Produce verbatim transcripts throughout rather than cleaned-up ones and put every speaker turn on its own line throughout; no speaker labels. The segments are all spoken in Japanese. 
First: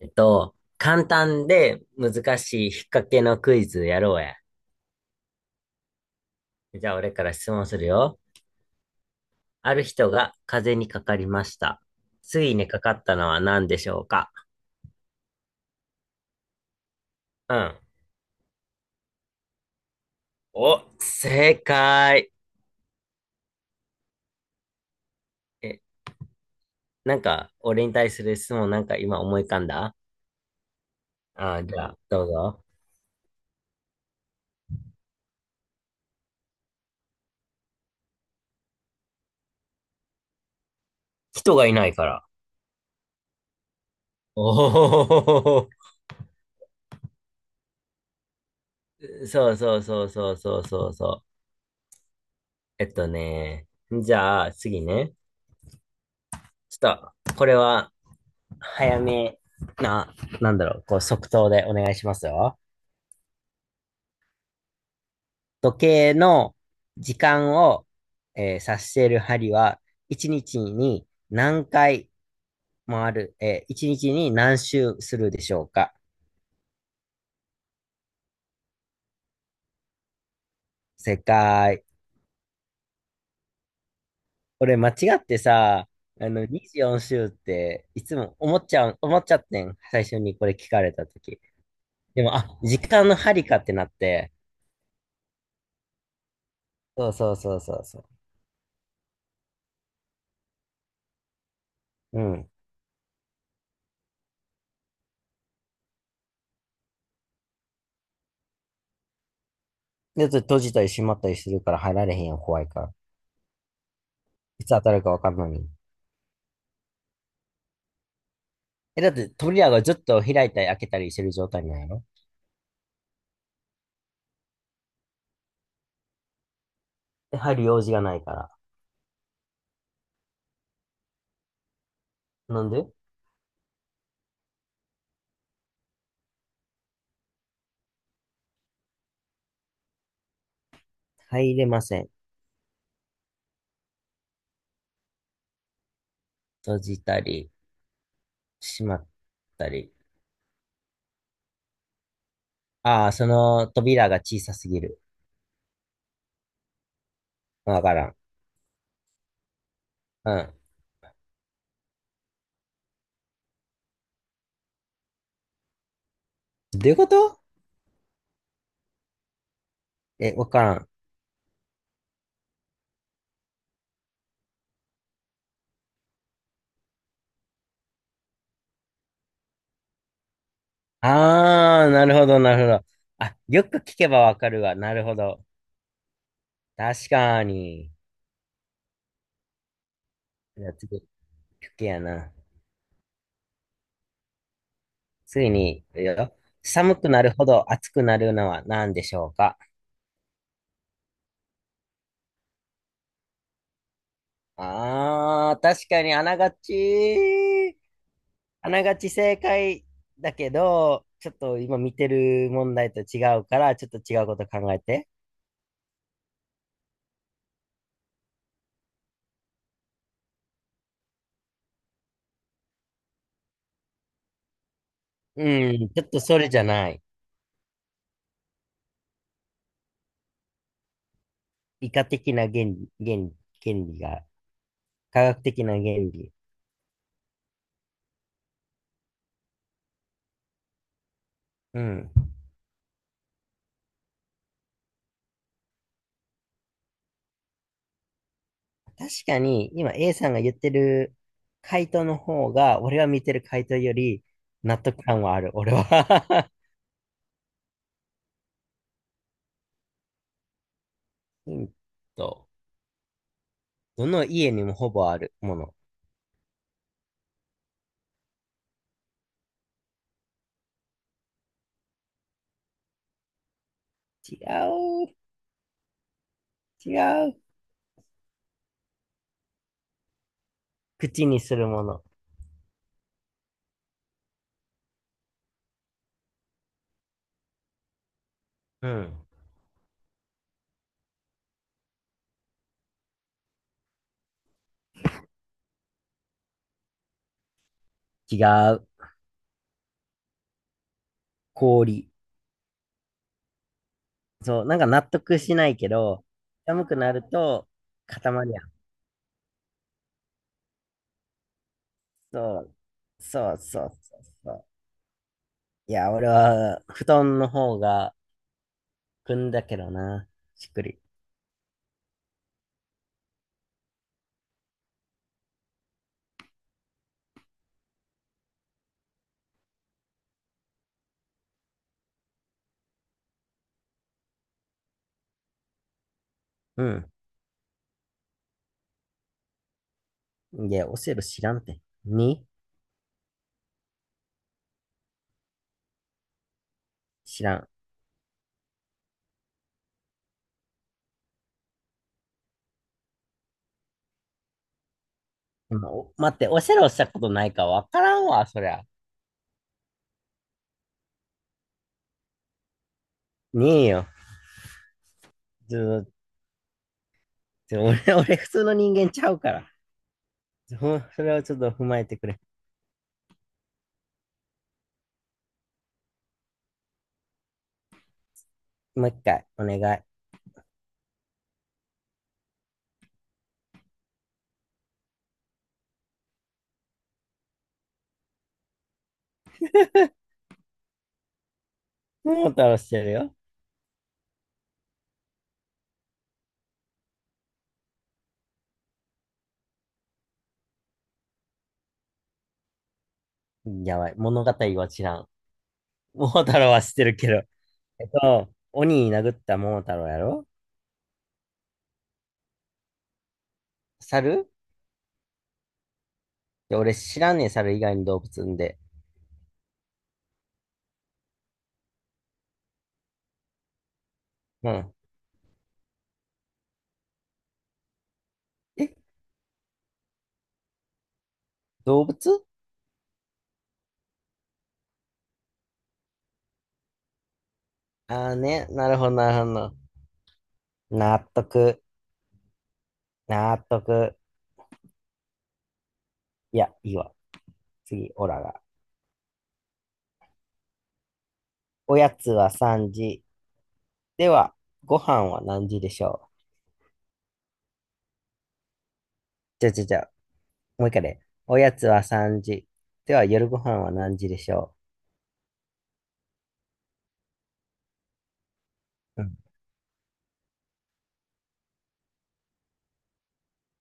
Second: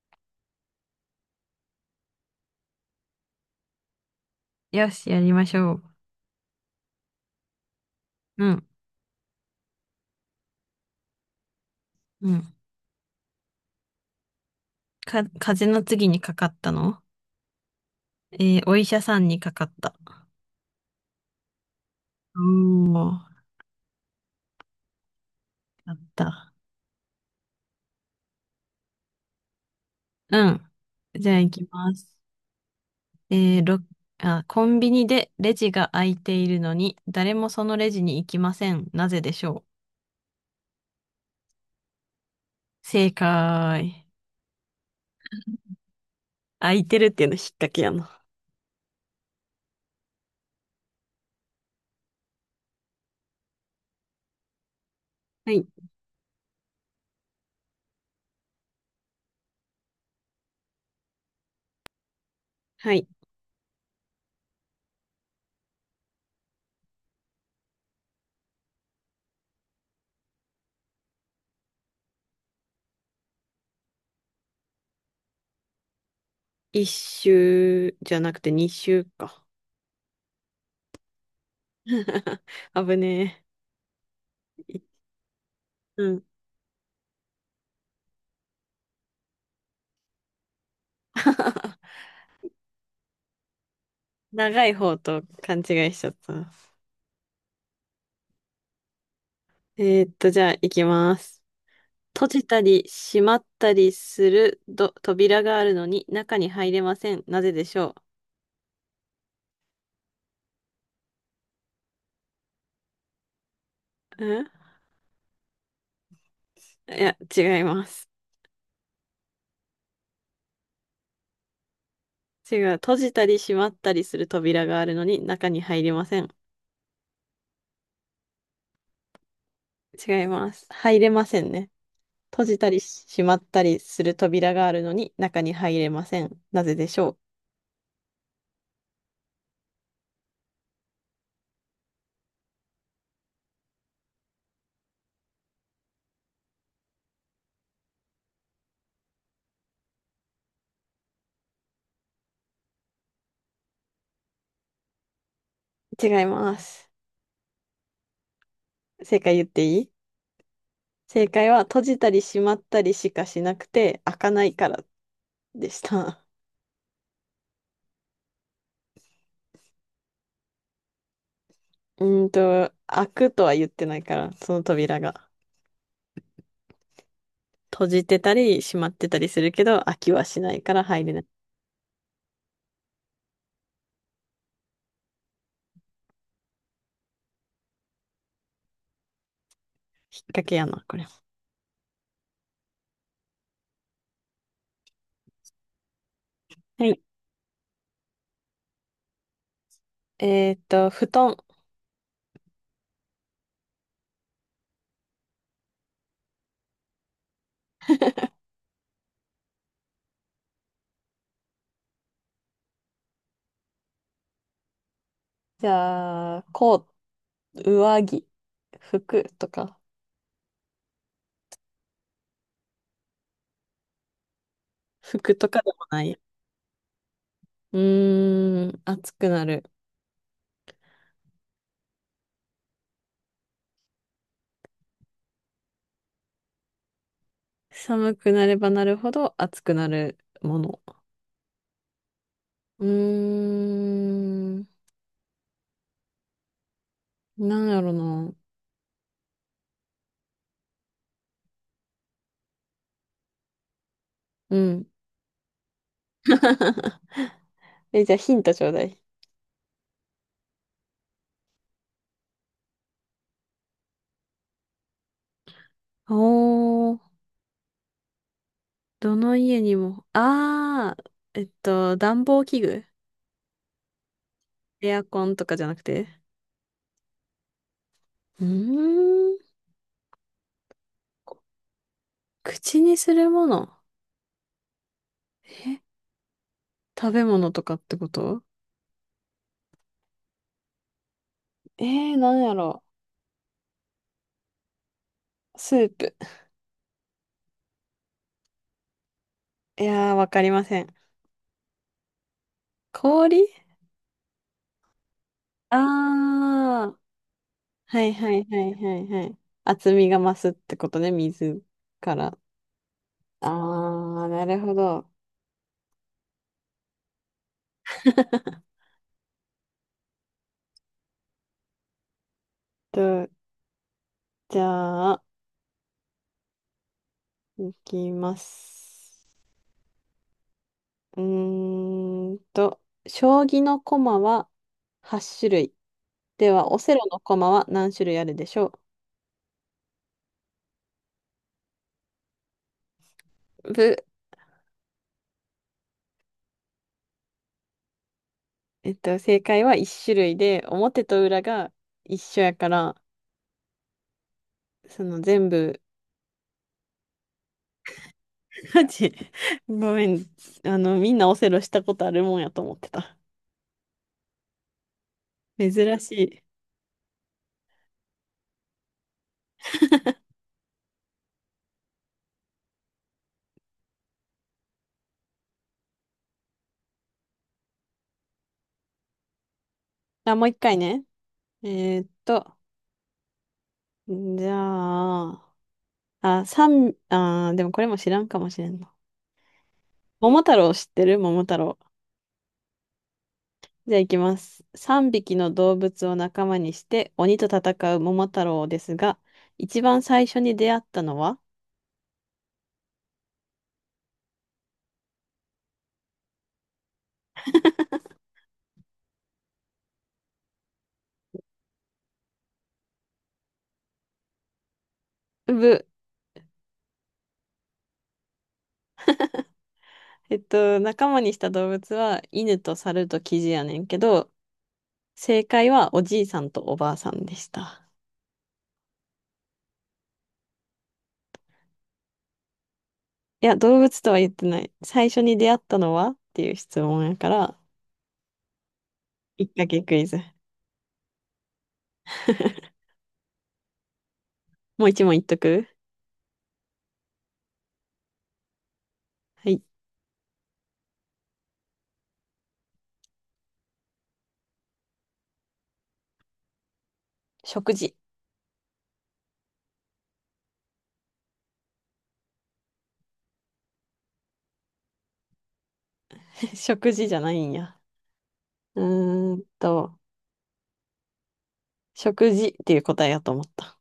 えっと、簡単で難しい引っ掛けのクイズやろうや。
よし、やりましょう。
じゃあ俺から質問するよ。
うん、
ある人が風邪にかかりました。
う
つい
ん。
にかかったのは何でしょうか？
か、風邪の次にかかったの？
うん。
えーお医者さんにかかった。
お、正解。
おー、
え、
あった。
なんか、俺に対する質問なんか今思い浮かんだ。
うん。じゃあ行
あ
き
ー、じゃ
ま
あ、
す。
どうぞ。
えー、ろ、あ、コンビニでレジが空いているのに、誰もそのレジに行きません。なぜでしょう？
人がいないから。
正解。
おお、
空いてるっていうの引っ掛けやな。
そうそうそうそうそうそうそう。えっとね、じゃあ次ね。
はい。
ちょっと、これは、早めな、なんだろう、こう即答でお願いしますよ。
はい。
時計の時間を、えー指している針は、いちにちにちに何回回る、えー、いちにちにちに何周するでしょうか？
一周じゃなくて二周か。
正解。
危ねえ。
俺
い
間違ってさ、
うん。
あの、にじゅうよん周っていつも思っちゃう、思っちゃってん。最初にこれ聞かれたとき。でも、あ、時間の針かってなって。
長い方と勘違いしちゃった。
そうそうそうそうそ
えーっと、じゃあ、行きます。
う。う
閉じ
ん。
たり閉まったりするど扉があるのに中に入れません。なぜでしょ
で、閉じたり閉まったりするから入られへんやん、怖いから。
う？うん、い
いつ当たるかわかんないのに。
や、違います。
え、だって扉がずっと開いたり開けたりしてる状態なんやろ？
違う。閉じたり閉まったりする扉があるのに中に入れません。
で、入る用事がないから。
違います。入れませんね。閉じ
な
た
ん
り
で
閉まったりする扉があるのに中に入れません。なぜでしょ
入れません。閉じたり、閉まったり。ああ、その扉が小さすぎる。
う？違います。
わからん。
正解言っていい？
うん。
正解は閉じたり閉まったりしかしなくて開かないからでした。
どういうこと？え、わからん。
うーんと、開くとは言ってないから、その扉が。閉じてたり、閉まってたりするけど、開きはしないから入れない。
ああ、なるほど、なるほど。あ、よく聞けばわかるわ。なるほど。確かに。
引っ掛け
じ
や
ゃあ
な、こ
次、聞
れは。
けやな。ついに、いくよ。
は
寒
い。
くなるほど暑くなるのは何でしょうか？
えっと、布団。
ああ、確かにあながち、あながち正解だけど、ちょっと今見てる問題と違うから、ちょっと違うこと考えて。
じゃあ、コート、上着、服とか。服とかで
う
も
ん、ち
な
ょっ
い。
とそれじゃない。
うーん、暑くなる。
理科的な原理、原理、原理が、科学的な原理。
寒くなればなるほど暑くなるもの。
うん。
うーん、なんやろな。
確かに、今 A さんが言ってる回答の方が、俺が見てる回答より
う
納
ん。
得感はある、俺は。
え、じゃあヒントちょうだい。
ヒント。どの家にもほぼあるもの。
おー。どの家にも、ああ、えっと、暖房器具。
違
エア
う、
コンとかじゃなくて。
違う。
うーん、
口にするもの。
口にするもの。え、食べ物とかってこと？
うん。
えー、なんやろう。スープ。
違う。
いやー、わかりません。
氷。
氷？
そう、なんか納得しないけど、
あ
寒
あ
く
ー、
なると
はいは
固
い
まる
は
やん。
いはいはい。厚みが増すってことね、水から。
そう、そうそうそう
ああ、な
そ
る
う。
ほど。
いや、俺は布団の方が組んだけどな。しっくり。
と、じゃあ、いきます。うーんと、将棋の駒ははち種類。では、オ
う
セロ
ん。
の駒は何種類あるでしょ
いや、オセロ知らんて。に
う？ぶ、
知らん。
えっと、正解はいっ種類で、表と裏が一緒やから、その全部、
今お待って、オセロしたことないかわからんわ、そり ゃ。
マジごめん。あの、みんなオセロしたことあるもんやと思ってた。
ねえよ。ち
珍
ょっと、
しい。
ちょ俺、俺普通の人間ちゃうから。ほそれをちょっと踏まえてくれ。もう一回、お願い。
あ、もう一回ね。えーっと、じゃあ、あ、三、あー、でもこれも知らんかもしれんな。桃太郎知ってる？桃太郎。
桃太郎してるよ。
じゃあ行きます。さんびきの動物を仲間にして鬼と戦う桃太郎ですが、一番最初に出会ったのは？
やばい。物語は知らん。桃太郎は知ってるけど。えっと、鬼に殴った桃太郎やろ？猿。
うぶ。
で俺知らんねえ、猿以外の動物んで。
えっと、仲間にした動物は犬と猿とキジやねんけど、
うん。
正解はおじいさんとおばあさんでした。
え、動物？
いや、動物とは言ってない。最初に出会ったのはっていう質問やから、
ああーね。なるほど、な
き
る
っ
ほ
か
ど。
けクイズ。
納得。納得。
もう一問言っとく？
いや、いいわ。次、オラが。
はい。
おやつはさんじ。では、ご飯は何時でしょう？
食事。
じゃじゃじゃ、もう一回で、おやつはさんじ。では、夜ご飯は何時でしょ
食事じゃないんや。う
う？う
ー
ん。
んと、食事っていう答えやと思った。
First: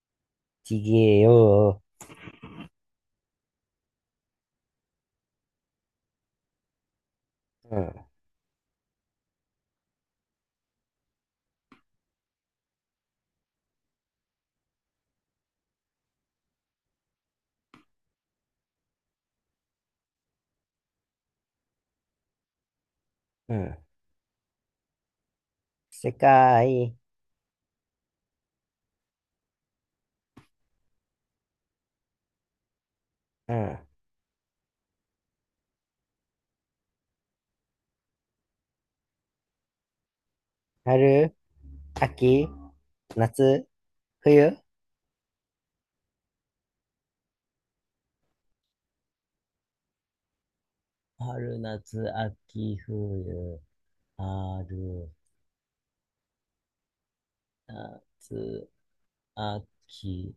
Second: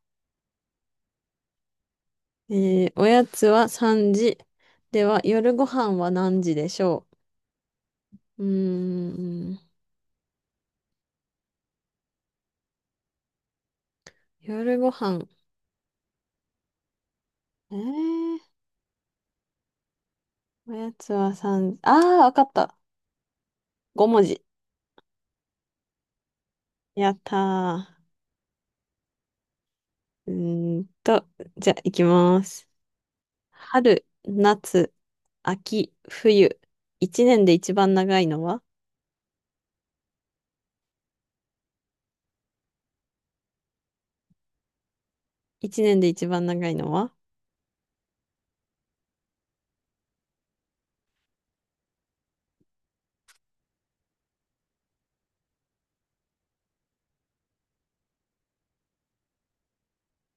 ちげえよ
えー、おやつはさんじ。では、夜ご飯は何時でしょ
ー。うん。
う？うーん、夜ご飯。えー、おやつはさんじ。あー、わかった。
うん。
ご文字。
世界、
やったー。うーんと、じゃあ、いきます。
うん。
春、夏、秋、冬。一年で一番長いのは？
春、秋、夏、冬。
一年で一番長いのは？
春、夏、秋、冬、春、夏、秋。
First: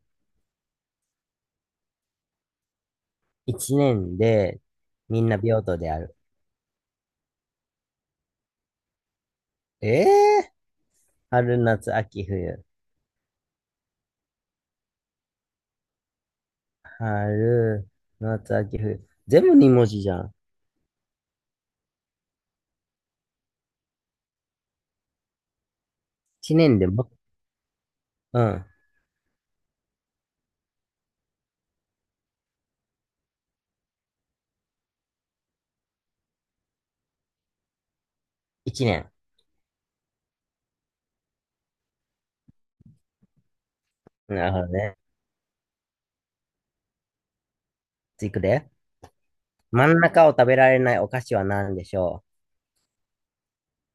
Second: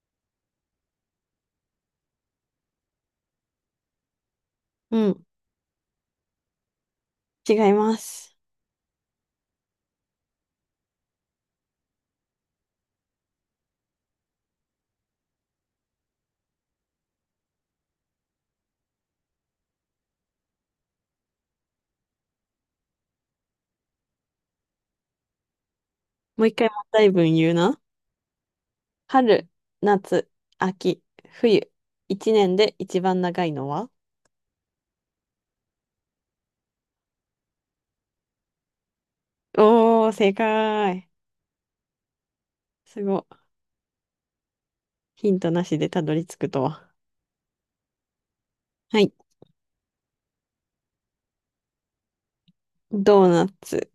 一年で
う
み
ん、
んな平等である。
違います。
ええー春、夏、秋、冬。春、夏、秋、冬。全部二文字じゃん。
もう一
一
回問
年で
題
も、
文言うな。
うん。
春、夏、秋、冬。一年で一番長いのは？
一年。
おー、正解。すごい。
なるほどね。
ヒントなしでたどり着くとは。
次行くで。
はい。
真ん中を食べられないお菓子は何でしょ
ドーナツ。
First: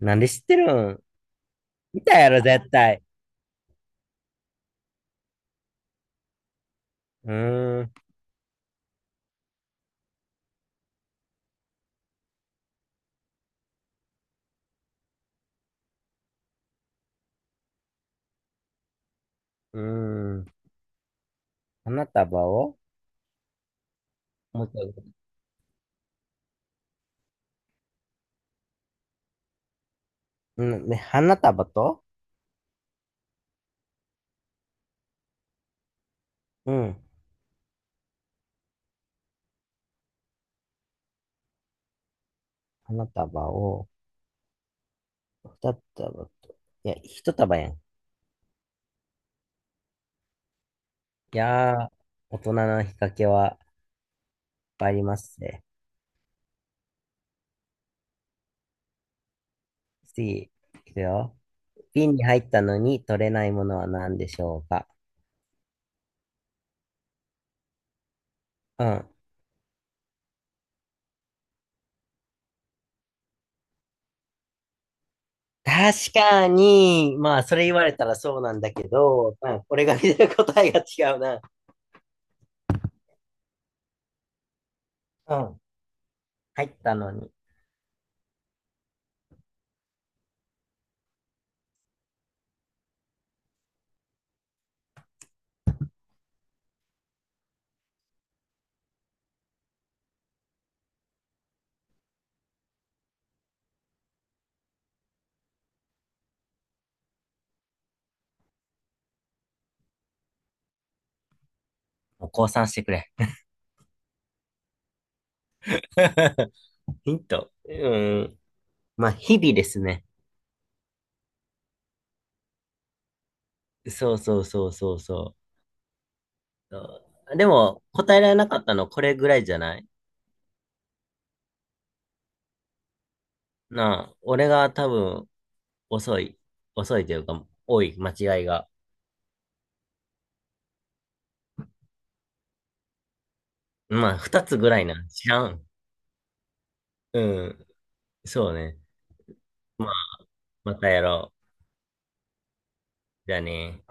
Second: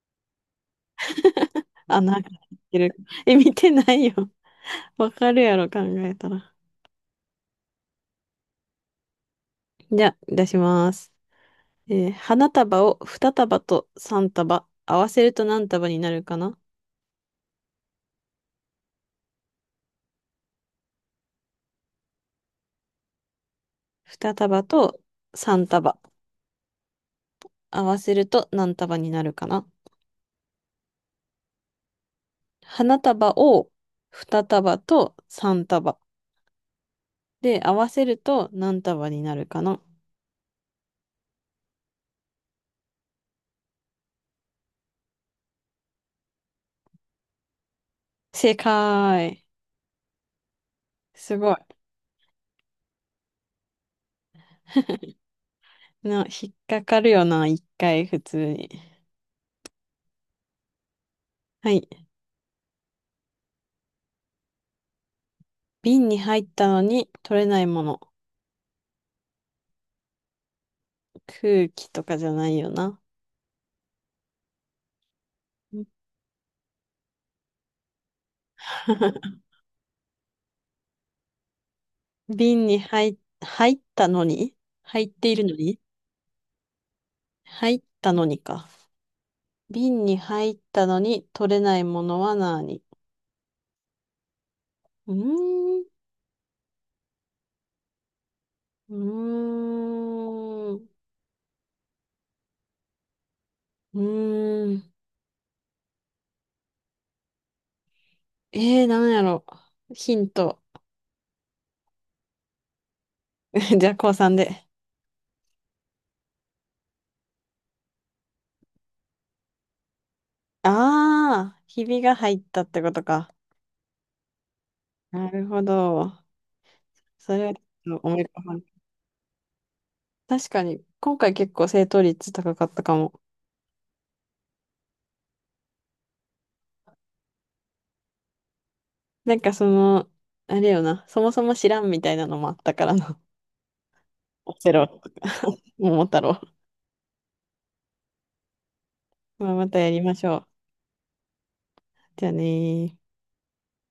う？なんで知ってるん？
あ、
見た
なんか
や
知っ
ろ、絶
てる。
対。
え、見てないよ。わかるやろ、考えたら。
うーん、
じゃあ、出します。えー花束をに束とさん束。合わせると何束になるかな
うーん。花束を、
?に 束
もう一
と
回。
さん束。合わせると何束になるかな？
うん、ね、花束と、
花束をに束とさん束。
うん。
で、合わせると何束になるかな。
花束を、二束と。いや、一束やん。い
正解。すごい。
やー、大人の引っ掛けはいっぱいありますね。
な、引っかかるよな、一回普通に。
次、いくよ。
はい。
瓶に入ったのに取れないものは何でしょうか？
瓶に入ったのに取れないもの。
うん。
空気とかじゃないよな。うん
確かに、まあ、それ言われたらそうなんだけど、うん、俺が見てる答えが違うな。
瓶に入、入ったのに入って
う
いるの
ん。
に
入ったのに。
入ったのにか。瓶に入ったのに取れないものは何？うーん。うーん。うーん。えー、なんやろ。ヒント。
もう降参してくれ。
じゃあ、高さんで。
ヒント。うん。まあ、日々ですね。
ああ、ひびが入ったってことか。
そうそうそうそう
な
そ
るほど。
う。
そ
あ、で
れはちょっ
も、
と
答
思
え
い浮
られ
か
な
ば
か
な
った
い。
のこれぐらいじゃない？
確かに、今回結構正答率高かったかも。
なあ、俺が多分、遅い。遅いというか、多い、間違いが。
なんかその、あれよな、そもそも知らんみたいなのもあったからな。
まあ、二
オ
つぐ
セ
らい
ロと
な。
か、
知ら ん。
桃太郎。
うん。そうね。
まあ、また
ま
や
あ、
りましょう。
またやろ
じゃあねー。
う。じゃあね。